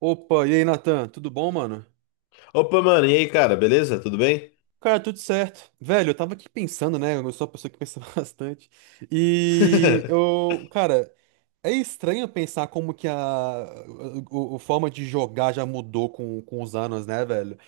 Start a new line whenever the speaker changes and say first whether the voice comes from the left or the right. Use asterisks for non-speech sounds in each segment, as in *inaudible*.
right: Opa, e aí, Natan? Tudo bom, mano?
left: Opa, mano, e aí, cara, beleza? Tudo bem?
right: Cara, tudo certo. Velho, eu tava aqui pensando, né? Eu sou uma pessoa que pensa *laughs* bastante. E
left: *laughs*
right: eu, cara, é estranho pensar como que a forma de jogar já mudou com os anos, né, velho?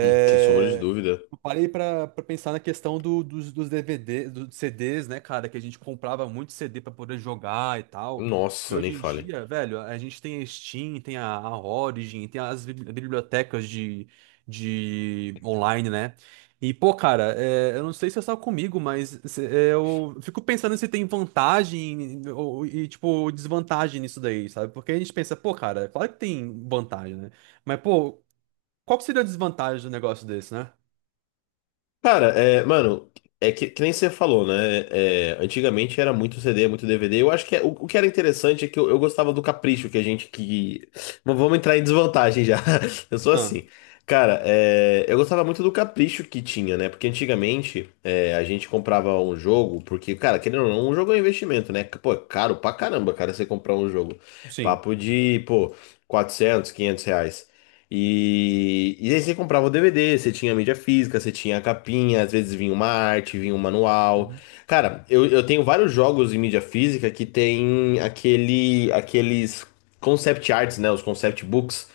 left: Sem sombra de dúvida.
right: eu parei pra pensar na questão dos DVD, dos CDs, né, cara? Que a gente comprava muito CD pra poder jogar e tal. E
left: Nossa, nem
right: hoje em
left: fale.
right: dia, velho, a gente tem a Steam, tem a Origin, tem as bibliotecas de online, né? E, pô, cara, é, eu não sei se é só comigo, mas é, eu fico pensando se tem vantagem ou, e, tipo, desvantagem nisso daí, sabe? Porque a gente pensa, pô, cara, claro que tem vantagem, né? Mas, pô, qual que seria a desvantagem do negócio desse, né?
left: Cara, mano, é que nem você falou, né? Antigamente era muito CD, muito DVD. Eu acho que o que era interessante é que eu gostava do capricho que a gente que. Mas vamos entrar em desvantagem já. *laughs* Eu sou
right: Ah,
left: assim. Cara, eu gostava muito do capricho que tinha, né? Porque antigamente a gente comprava um jogo, porque, cara, querendo ou não, um jogo é um investimento, né? Pô, é caro pra caramba, cara, você comprar um jogo.
right: sim.
left: Papo de, pô, 400 500 reais. E aí você comprava o DVD, você tinha a mídia física, você tinha a capinha, às vezes vinha uma arte, vinha um manual.
right: Uhum.
left: Cara, eu tenho vários jogos em mídia física que tem aqueles concept arts, né? Os concept books.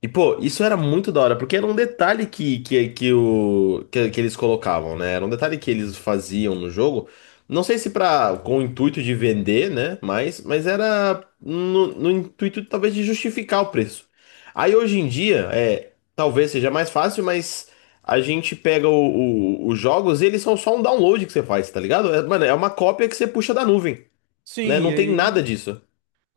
left: E, pô, isso era muito da hora, porque era um detalhe que eles colocavam, né? Era um detalhe que eles faziam no jogo. Não sei se pra, com o intuito de vender, né? Mas era no intuito, talvez, de justificar o preço. Aí, hoje em dia, talvez seja mais fácil, mas a gente pega os jogos e eles são só um download que você faz, tá ligado? É, mano, é uma cópia que você puxa da nuvem, né?
right: Sim, e
left: Não tem nada
right: aí.
left: disso.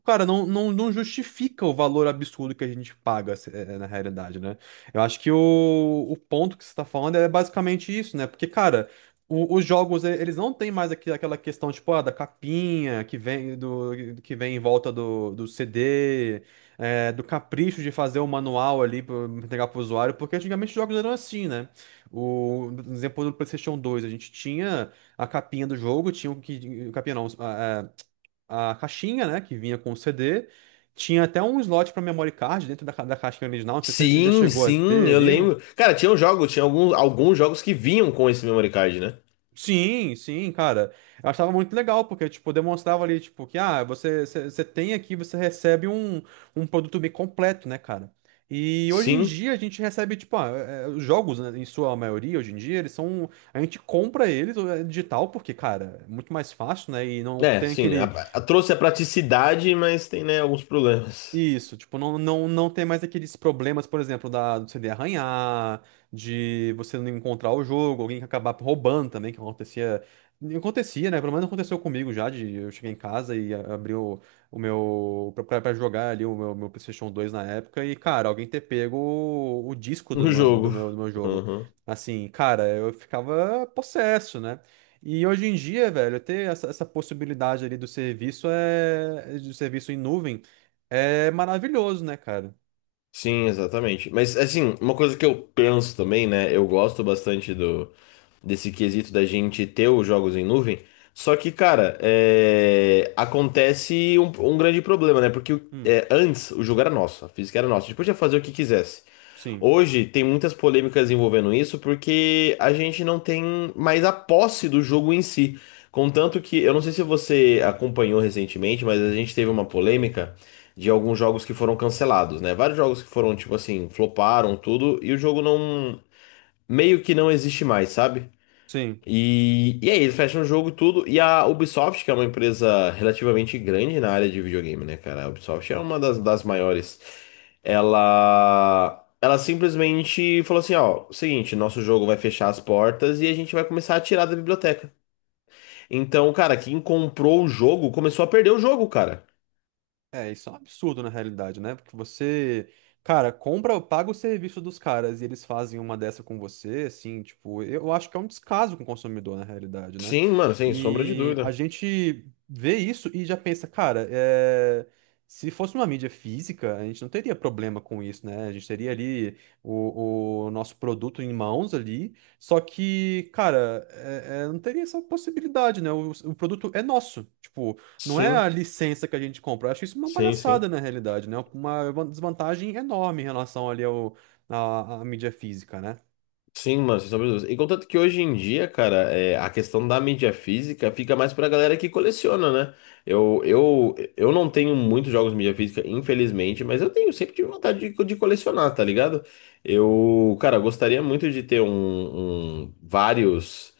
right: Cara, não, não, não justifica o valor absurdo que a gente paga, é, na realidade, né? Eu acho que o ponto que você está falando é basicamente isso, né? Porque, cara, os jogos, eles não têm mais aquela questão, tipo, ah, da capinha que vem do que vem em volta do CD, do capricho de fazer o manual ali para entregar pro usuário, porque antigamente os jogos eram assim, né? O, no exemplo do PlayStation dois a gente tinha a capinha do jogo, tinha o que. Capinha não, a caixinha, né, que vinha com o CD. Tinha até um slot para memory card dentro da, da caixinha original. Não sei se você já
left: Sim,
right: chegou a
left: sim,
right: ter
left: eu
right: ali. Um-
left: lembro. Cara, tinha um jogo, tinha alguns jogos que vinham com esse memory card, né?
right: Sim, sim, cara. Eu achava muito legal, porque, tipo, demonstrava ali, tipo, que, ah, você você tem aqui, você recebe um, um produto bem completo, né, cara? E hoje em
left: Sim,
right: dia a gente recebe, tipo, ah, é, os jogos, né, em sua maioria, hoje em dia, eles são. A gente compra eles é, digital, porque, cara, é muito mais fácil, né? E não
left: é,
right: tem
left: sim.
right: aquele
left: Trouxe a praticidade, mas tem, né, alguns problemas
right: Isso, tipo, não, não, não tem mais aqueles problemas, por exemplo, da, do CD arranhar, de você não encontrar o jogo, alguém que acabar roubando também, que acontecia. Acontecia, né? Pelo menos aconteceu comigo já, de eu cheguei em casa e abri o meu. Pra jogar ali o meu, meu PlayStation dois na época, e, cara, alguém ter pego o
left: *laughs*
right: disco do
left: no
right: meu,
left: jogo.
right: do meu jogo. Assim, cara, eu ficava possesso, né? E hoje em dia, velho, ter essa, essa possibilidade ali do serviço é. Do serviço em nuvem. É maravilhoso, né, cara?
left: Sim, exatamente. Mas assim, uma coisa que eu penso também, né? Eu gosto bastante do desse quesito da gente ter os jogos em nuvem. Só que, cara, acontece um grande problema, né? Porque
right: Hum,
left: antes o jogo era nosso, a física era nossa, a gente podia fazer o que quisesse.
right: sim,
left: Hoje tem muitas polêmicas envolvendo isso porque a gente não tem mais a posse do jogo em si. Contanto que, eu não sei se você acompanhou recentemente, mas a gente teve uma polêmica de alguns jogos que foram cancelados, né? Vários jogos que foram, tipo assim, floparam tudo e o jogo não, meio que não existe mais, sabe?
right: sim.
left: E aí, eles fecham o jogo e tudo. E a Ubisoft, que é uma empresa relativamente grande na área de videogame, né, cara? A Ubisoft é uma das maiores. Ela simplesmente falou assim: ó, seguinte, nosso jogo vai fechar as portas e a gente vai começar a tirar da biblioteca. Então, cara, quem comprou o jogo começou a perder o jogo, cara.
right: É, isso é um absurdo na realidade, né? Porque você, cara, compra, paga o serviço dos caras e eles fazem uma dessa com você, assim, tipo, eu acho que é um descaso com o consumidor na realidade, né?
left: Sim, mano, sem sombra de
right: E a
left: dúvida.
right: gente vê isso e já pensa, cara, é, se fosse uma mídia física, a gente não teria problema com isso, né? A gente teria ali o nosso produto em mãos ali, só que, cara, é, não teria essa possibilidade, né? O produto é nosso, tipo. Não é a
left: Sim.
right: licença que a gente compra. Eu acho isso uma
left: Sim,
right: palhaçada
left: sim.
right: na realidade, né? Uma desvantagem enorme em relação ali ao, à mídia física, né?
left: Sim, mano, sem sombra de dúvidas. E contanto que hoje em dia, cara, a questão da mídia física fica mais pra galera que coleciona, né? Eu não tenho muitos jogos de mídia física, infelizmente, mas eu tenho, sempre tive vontade de colecionar, tá ligado? Eu, cara, gostaria muito de ter vários,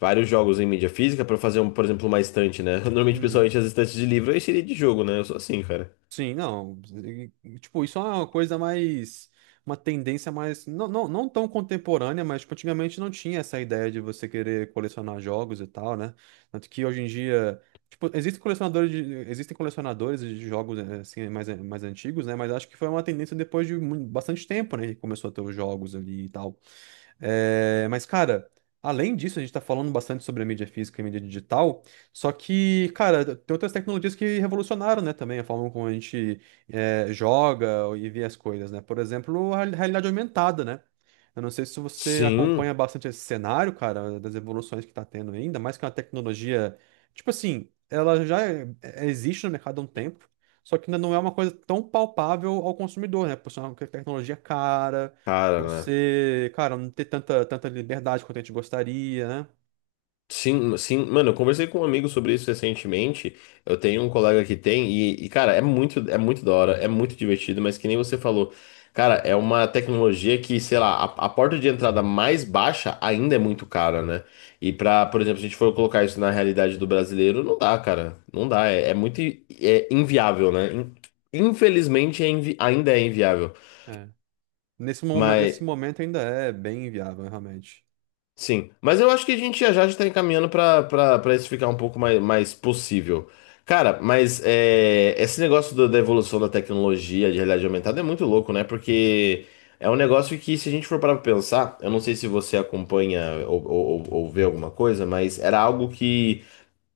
left: vários jogos em mídia física pra fazer, um, por exemplo, uma estante, né? *laughs* Normalmente,
right: Uhum.
left: pessoalmente, as estantes de livro eu encheria de jogo, né? Eu sou assim, cara.
right: Sim, não. Tipo, isso é uma coisa mais. Uma tendência mais. Não, não, não tão contemporânea, mas tipo, antigamente não tinha essa ideia de você querer colecionar jogos e tal, né? Tanto que hoje em dia. Tipo, existem colecionadores de jogos assim, mais, mais antigos, né? Mas acho que foi uma tendência depois de bastante tempo, né? Que começou a ter os jogos ali e tal. É, mas, cara, além disso, a gente tá falando bastante sobre a mídia física e a mídia digital, só que, cara, tem outras tecnologias que revolucionaram, né, também, a forma como a gente é, joga e vê as coisas, né? Por exemplo, a realidade aumentada, né? Eu não sei se você acompanha
left: Sim,
right: bastante esse cenário, cara, das evoluções que tá tendo ainda, mais que uma tecnologia, tipo assim, ela já existe no mercado há um tempo, só que ainda não é uma coisa tão palpável ao consumidor, né? Por ser uma tecnologia cara
left: cara, né?
right: você, cara, não ter tanta liberdade quanto a gente gostaria, né?
left: Sim, sim, mano, eu conversei com um amigo sobre isso recentemente. Eu tenho um colega que tem, e, cara, é muito da hora, é muito divertido, mas que nem você falou, cara, é uma tecnologia que, sei lá, a porta de entrada mais baixa ainda é muito cara, né? E pra, por exemplo, se a gente for colocar isso na realidade do brasileiro, não dá, cara. Não dá, é muito é inviável, né? Infelizmente é ainda é inviável.
right: É. Nesse
left: Mas.
right: momento ainda é bem inviável, realmente.
left: Sim, mas eu acho que a gente já está encaminhando para isso ficar um pouco mais, mais possível. Cara, mas é, esse negócio da evolução da tecnologia de realidade aumentada é muito louco, né? Porque é um negócio que, se a gente for parar para pensar, eu não sei se você acompanha ou vê alguma coisa, mas era algo que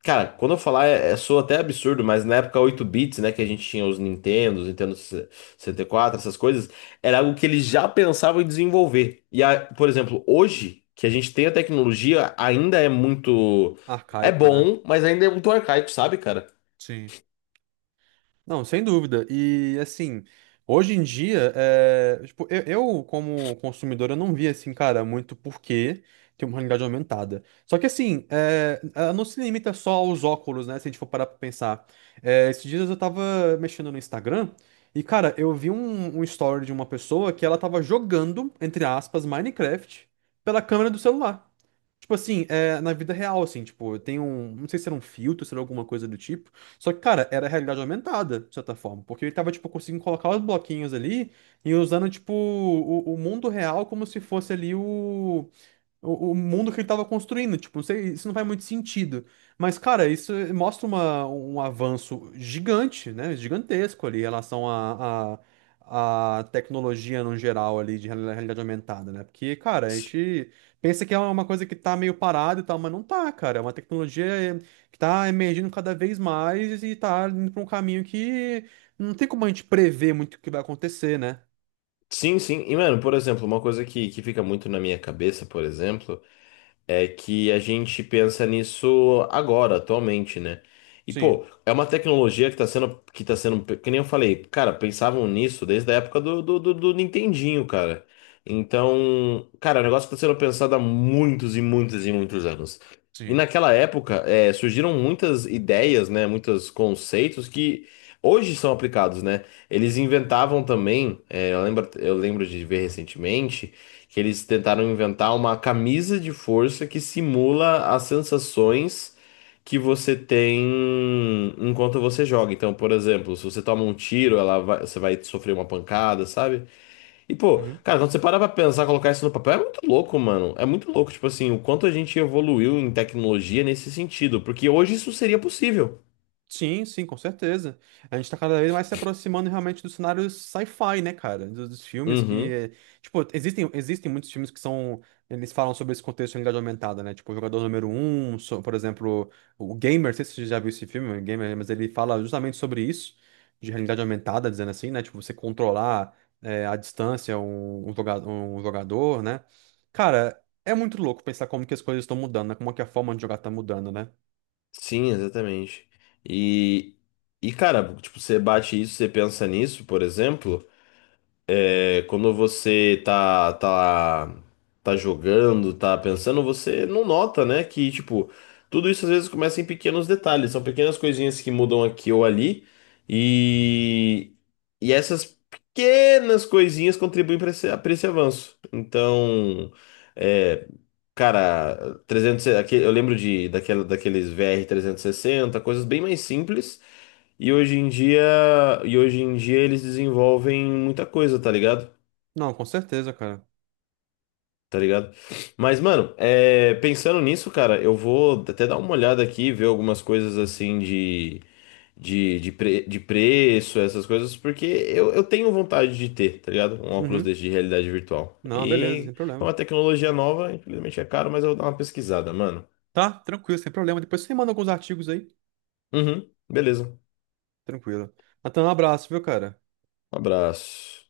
left: cara, quando eu falar, soa até absurdo, mas na época 8 bits, né, que a gente tinha os
right: Hum,
left: Nintendos, Nintendo 64 essas coisas, era algo que eles já pensavam em desenvolver. A- por exemplo, hoje, que a gente tem a tecnologia, ainda é muito. É
right: Arcaico, né?
left: bom, mas ainda é muito arcaico, sabe, cara?
right: Sim. Não, sem dúvida. E assim, hoje em dia, é, tipo, eu, como consumidor, eu não vi assim, cara, muito porquê ter uma realidade aumentada. Só que assim, é, ela não se limita só aos óculos, né? Se a gente for parar pra pensar. É, esses dias eu tava mexendo no Instagram e, cara, eu vi um story de uma pessoa que ela tava jogando, entre aspas, Minecraft pela câmera do celular. Tipo assim, é, na vida real, assim, tipo, tem um. Não sei se era um filtro, se era alguma coisa do tipo. Só que, cara, era realidade aumentada, de certa forma. Porque ele tava, tipo, conseguindo colocar os bloquinhos ali e usando, tipo, o mundo real como se fosse ali o. O mundo que ele tava construindo, tipo, não sei, isso não faz muito sentido. Mas, cara, isso mostra uma, um avanço gigante, né? Gigantesco ali em relação à tecnologia no geral ali de realidade aumentada, né? Porque, cara, a
left: S-
right: gente pensa que é uma coisa que tá meio parada e tal, mas não tá, cara. É uma tecnologia eh, que tá emergindo cada vez mais e tá indo pra um caminho que não tem como a gente prever muito o que vai acontecer, né?
left: Sim, sim. E, mano, por exemplo, uma coisa que fica muito na minha cabeça, por exemplo. É que a gente pensa nisso agora, atualmente, né? E,
right: Sim,
left: pô, é uma tecnologia que tá sendo, que nem eu falei, cara, pensavam nisso desde a época do Nintendinho, cara. Então, cara, é um negócio que tá sendo pensado há muitos e muitos e muitos anos. E
right: sim.
left: naquela época, é, surgiram muitas ideias, né? Muitos conceitos que hoje são aplicados, né? Eles inventavam também, é, eu lembro de ver recentemente que eles tentaram inventar uma camisa de força que simula as sensações que você tem enquanto você joga. Então, por exemplo, se você toma um tiro, você vai sofrer uma pancada, sabe? E pô,
right: Uhum.
left: cara, quando você para pra pensar, colocar isso no papel, é muito louco, mano. É muito louco, tipo assim, o quanto a gente evoluiu em tecnologia nesse sentido, porque hoje isso seria possível.
right: Sim, sim, com certeza. A gente tá cada vez mais se aproximando realmente do cenário sci-fi, né, cara? Dos filmes que,
left: Uhum.
right: tipo, existem muitos filmes que são, eles falam sobre esse contexto de realidade aumentada, né? Tipo, o Jogador Número um por exemplo, o Gamer, não sei se você já viu esse filme, o Gamer, mas ele fala justamente sobre isso, de realidade aumentada, dizendo assim, né? Tipo, você controlar, à distância um, um jogador, né? Cara, é muito louco pensar como que as coisas estão mudando, né? Como é que a forma de jogar tá mudando, né?
left: Sim, exatamente. E e, cara, tipo, você bate isso, você pensa nisso, por exemplo, é, quando você tá jogando, tá pensando, você não nota, né? Que, tipo, tudo isso às vezes começa em pequenos detalhes, são pequenas coisinhas que mudam aqui ou ali, e, e essas pequenas coisinhas contribuem para pra esse avanço. Então, é, cara, eu lembro de, daquela, daqueles VR 60 coisas bem mais simples. E hoje em dia, e hoje em dia eles desenvolvem muita coisa, tá ligado?
right: Não, com certeza, cara.
left: Tá ligado? Mas, mano, é, pensando nisso, cara, eu vou até dar uma olhada aqui, ver algumas coisas assim de preço, essas coisas, porque eu tenho vontade de ter, tá ligado? Um óculos
right: Uhum.
left: desse de realidade virtual.
right: Não, beleza,
left: E
right: sem
left: é
right: problema.
left: uma tecnologia nova, infelizmente é caro, mas eu vou dar uma pesquisada, mano.
right: Tá? Tranquilo, sem problema. Depois você manda alguns artigos aí.
left: Uhum, beleza.
right: Tranquilo. Natan, um abraço, viu, cara?
left: Um abraço.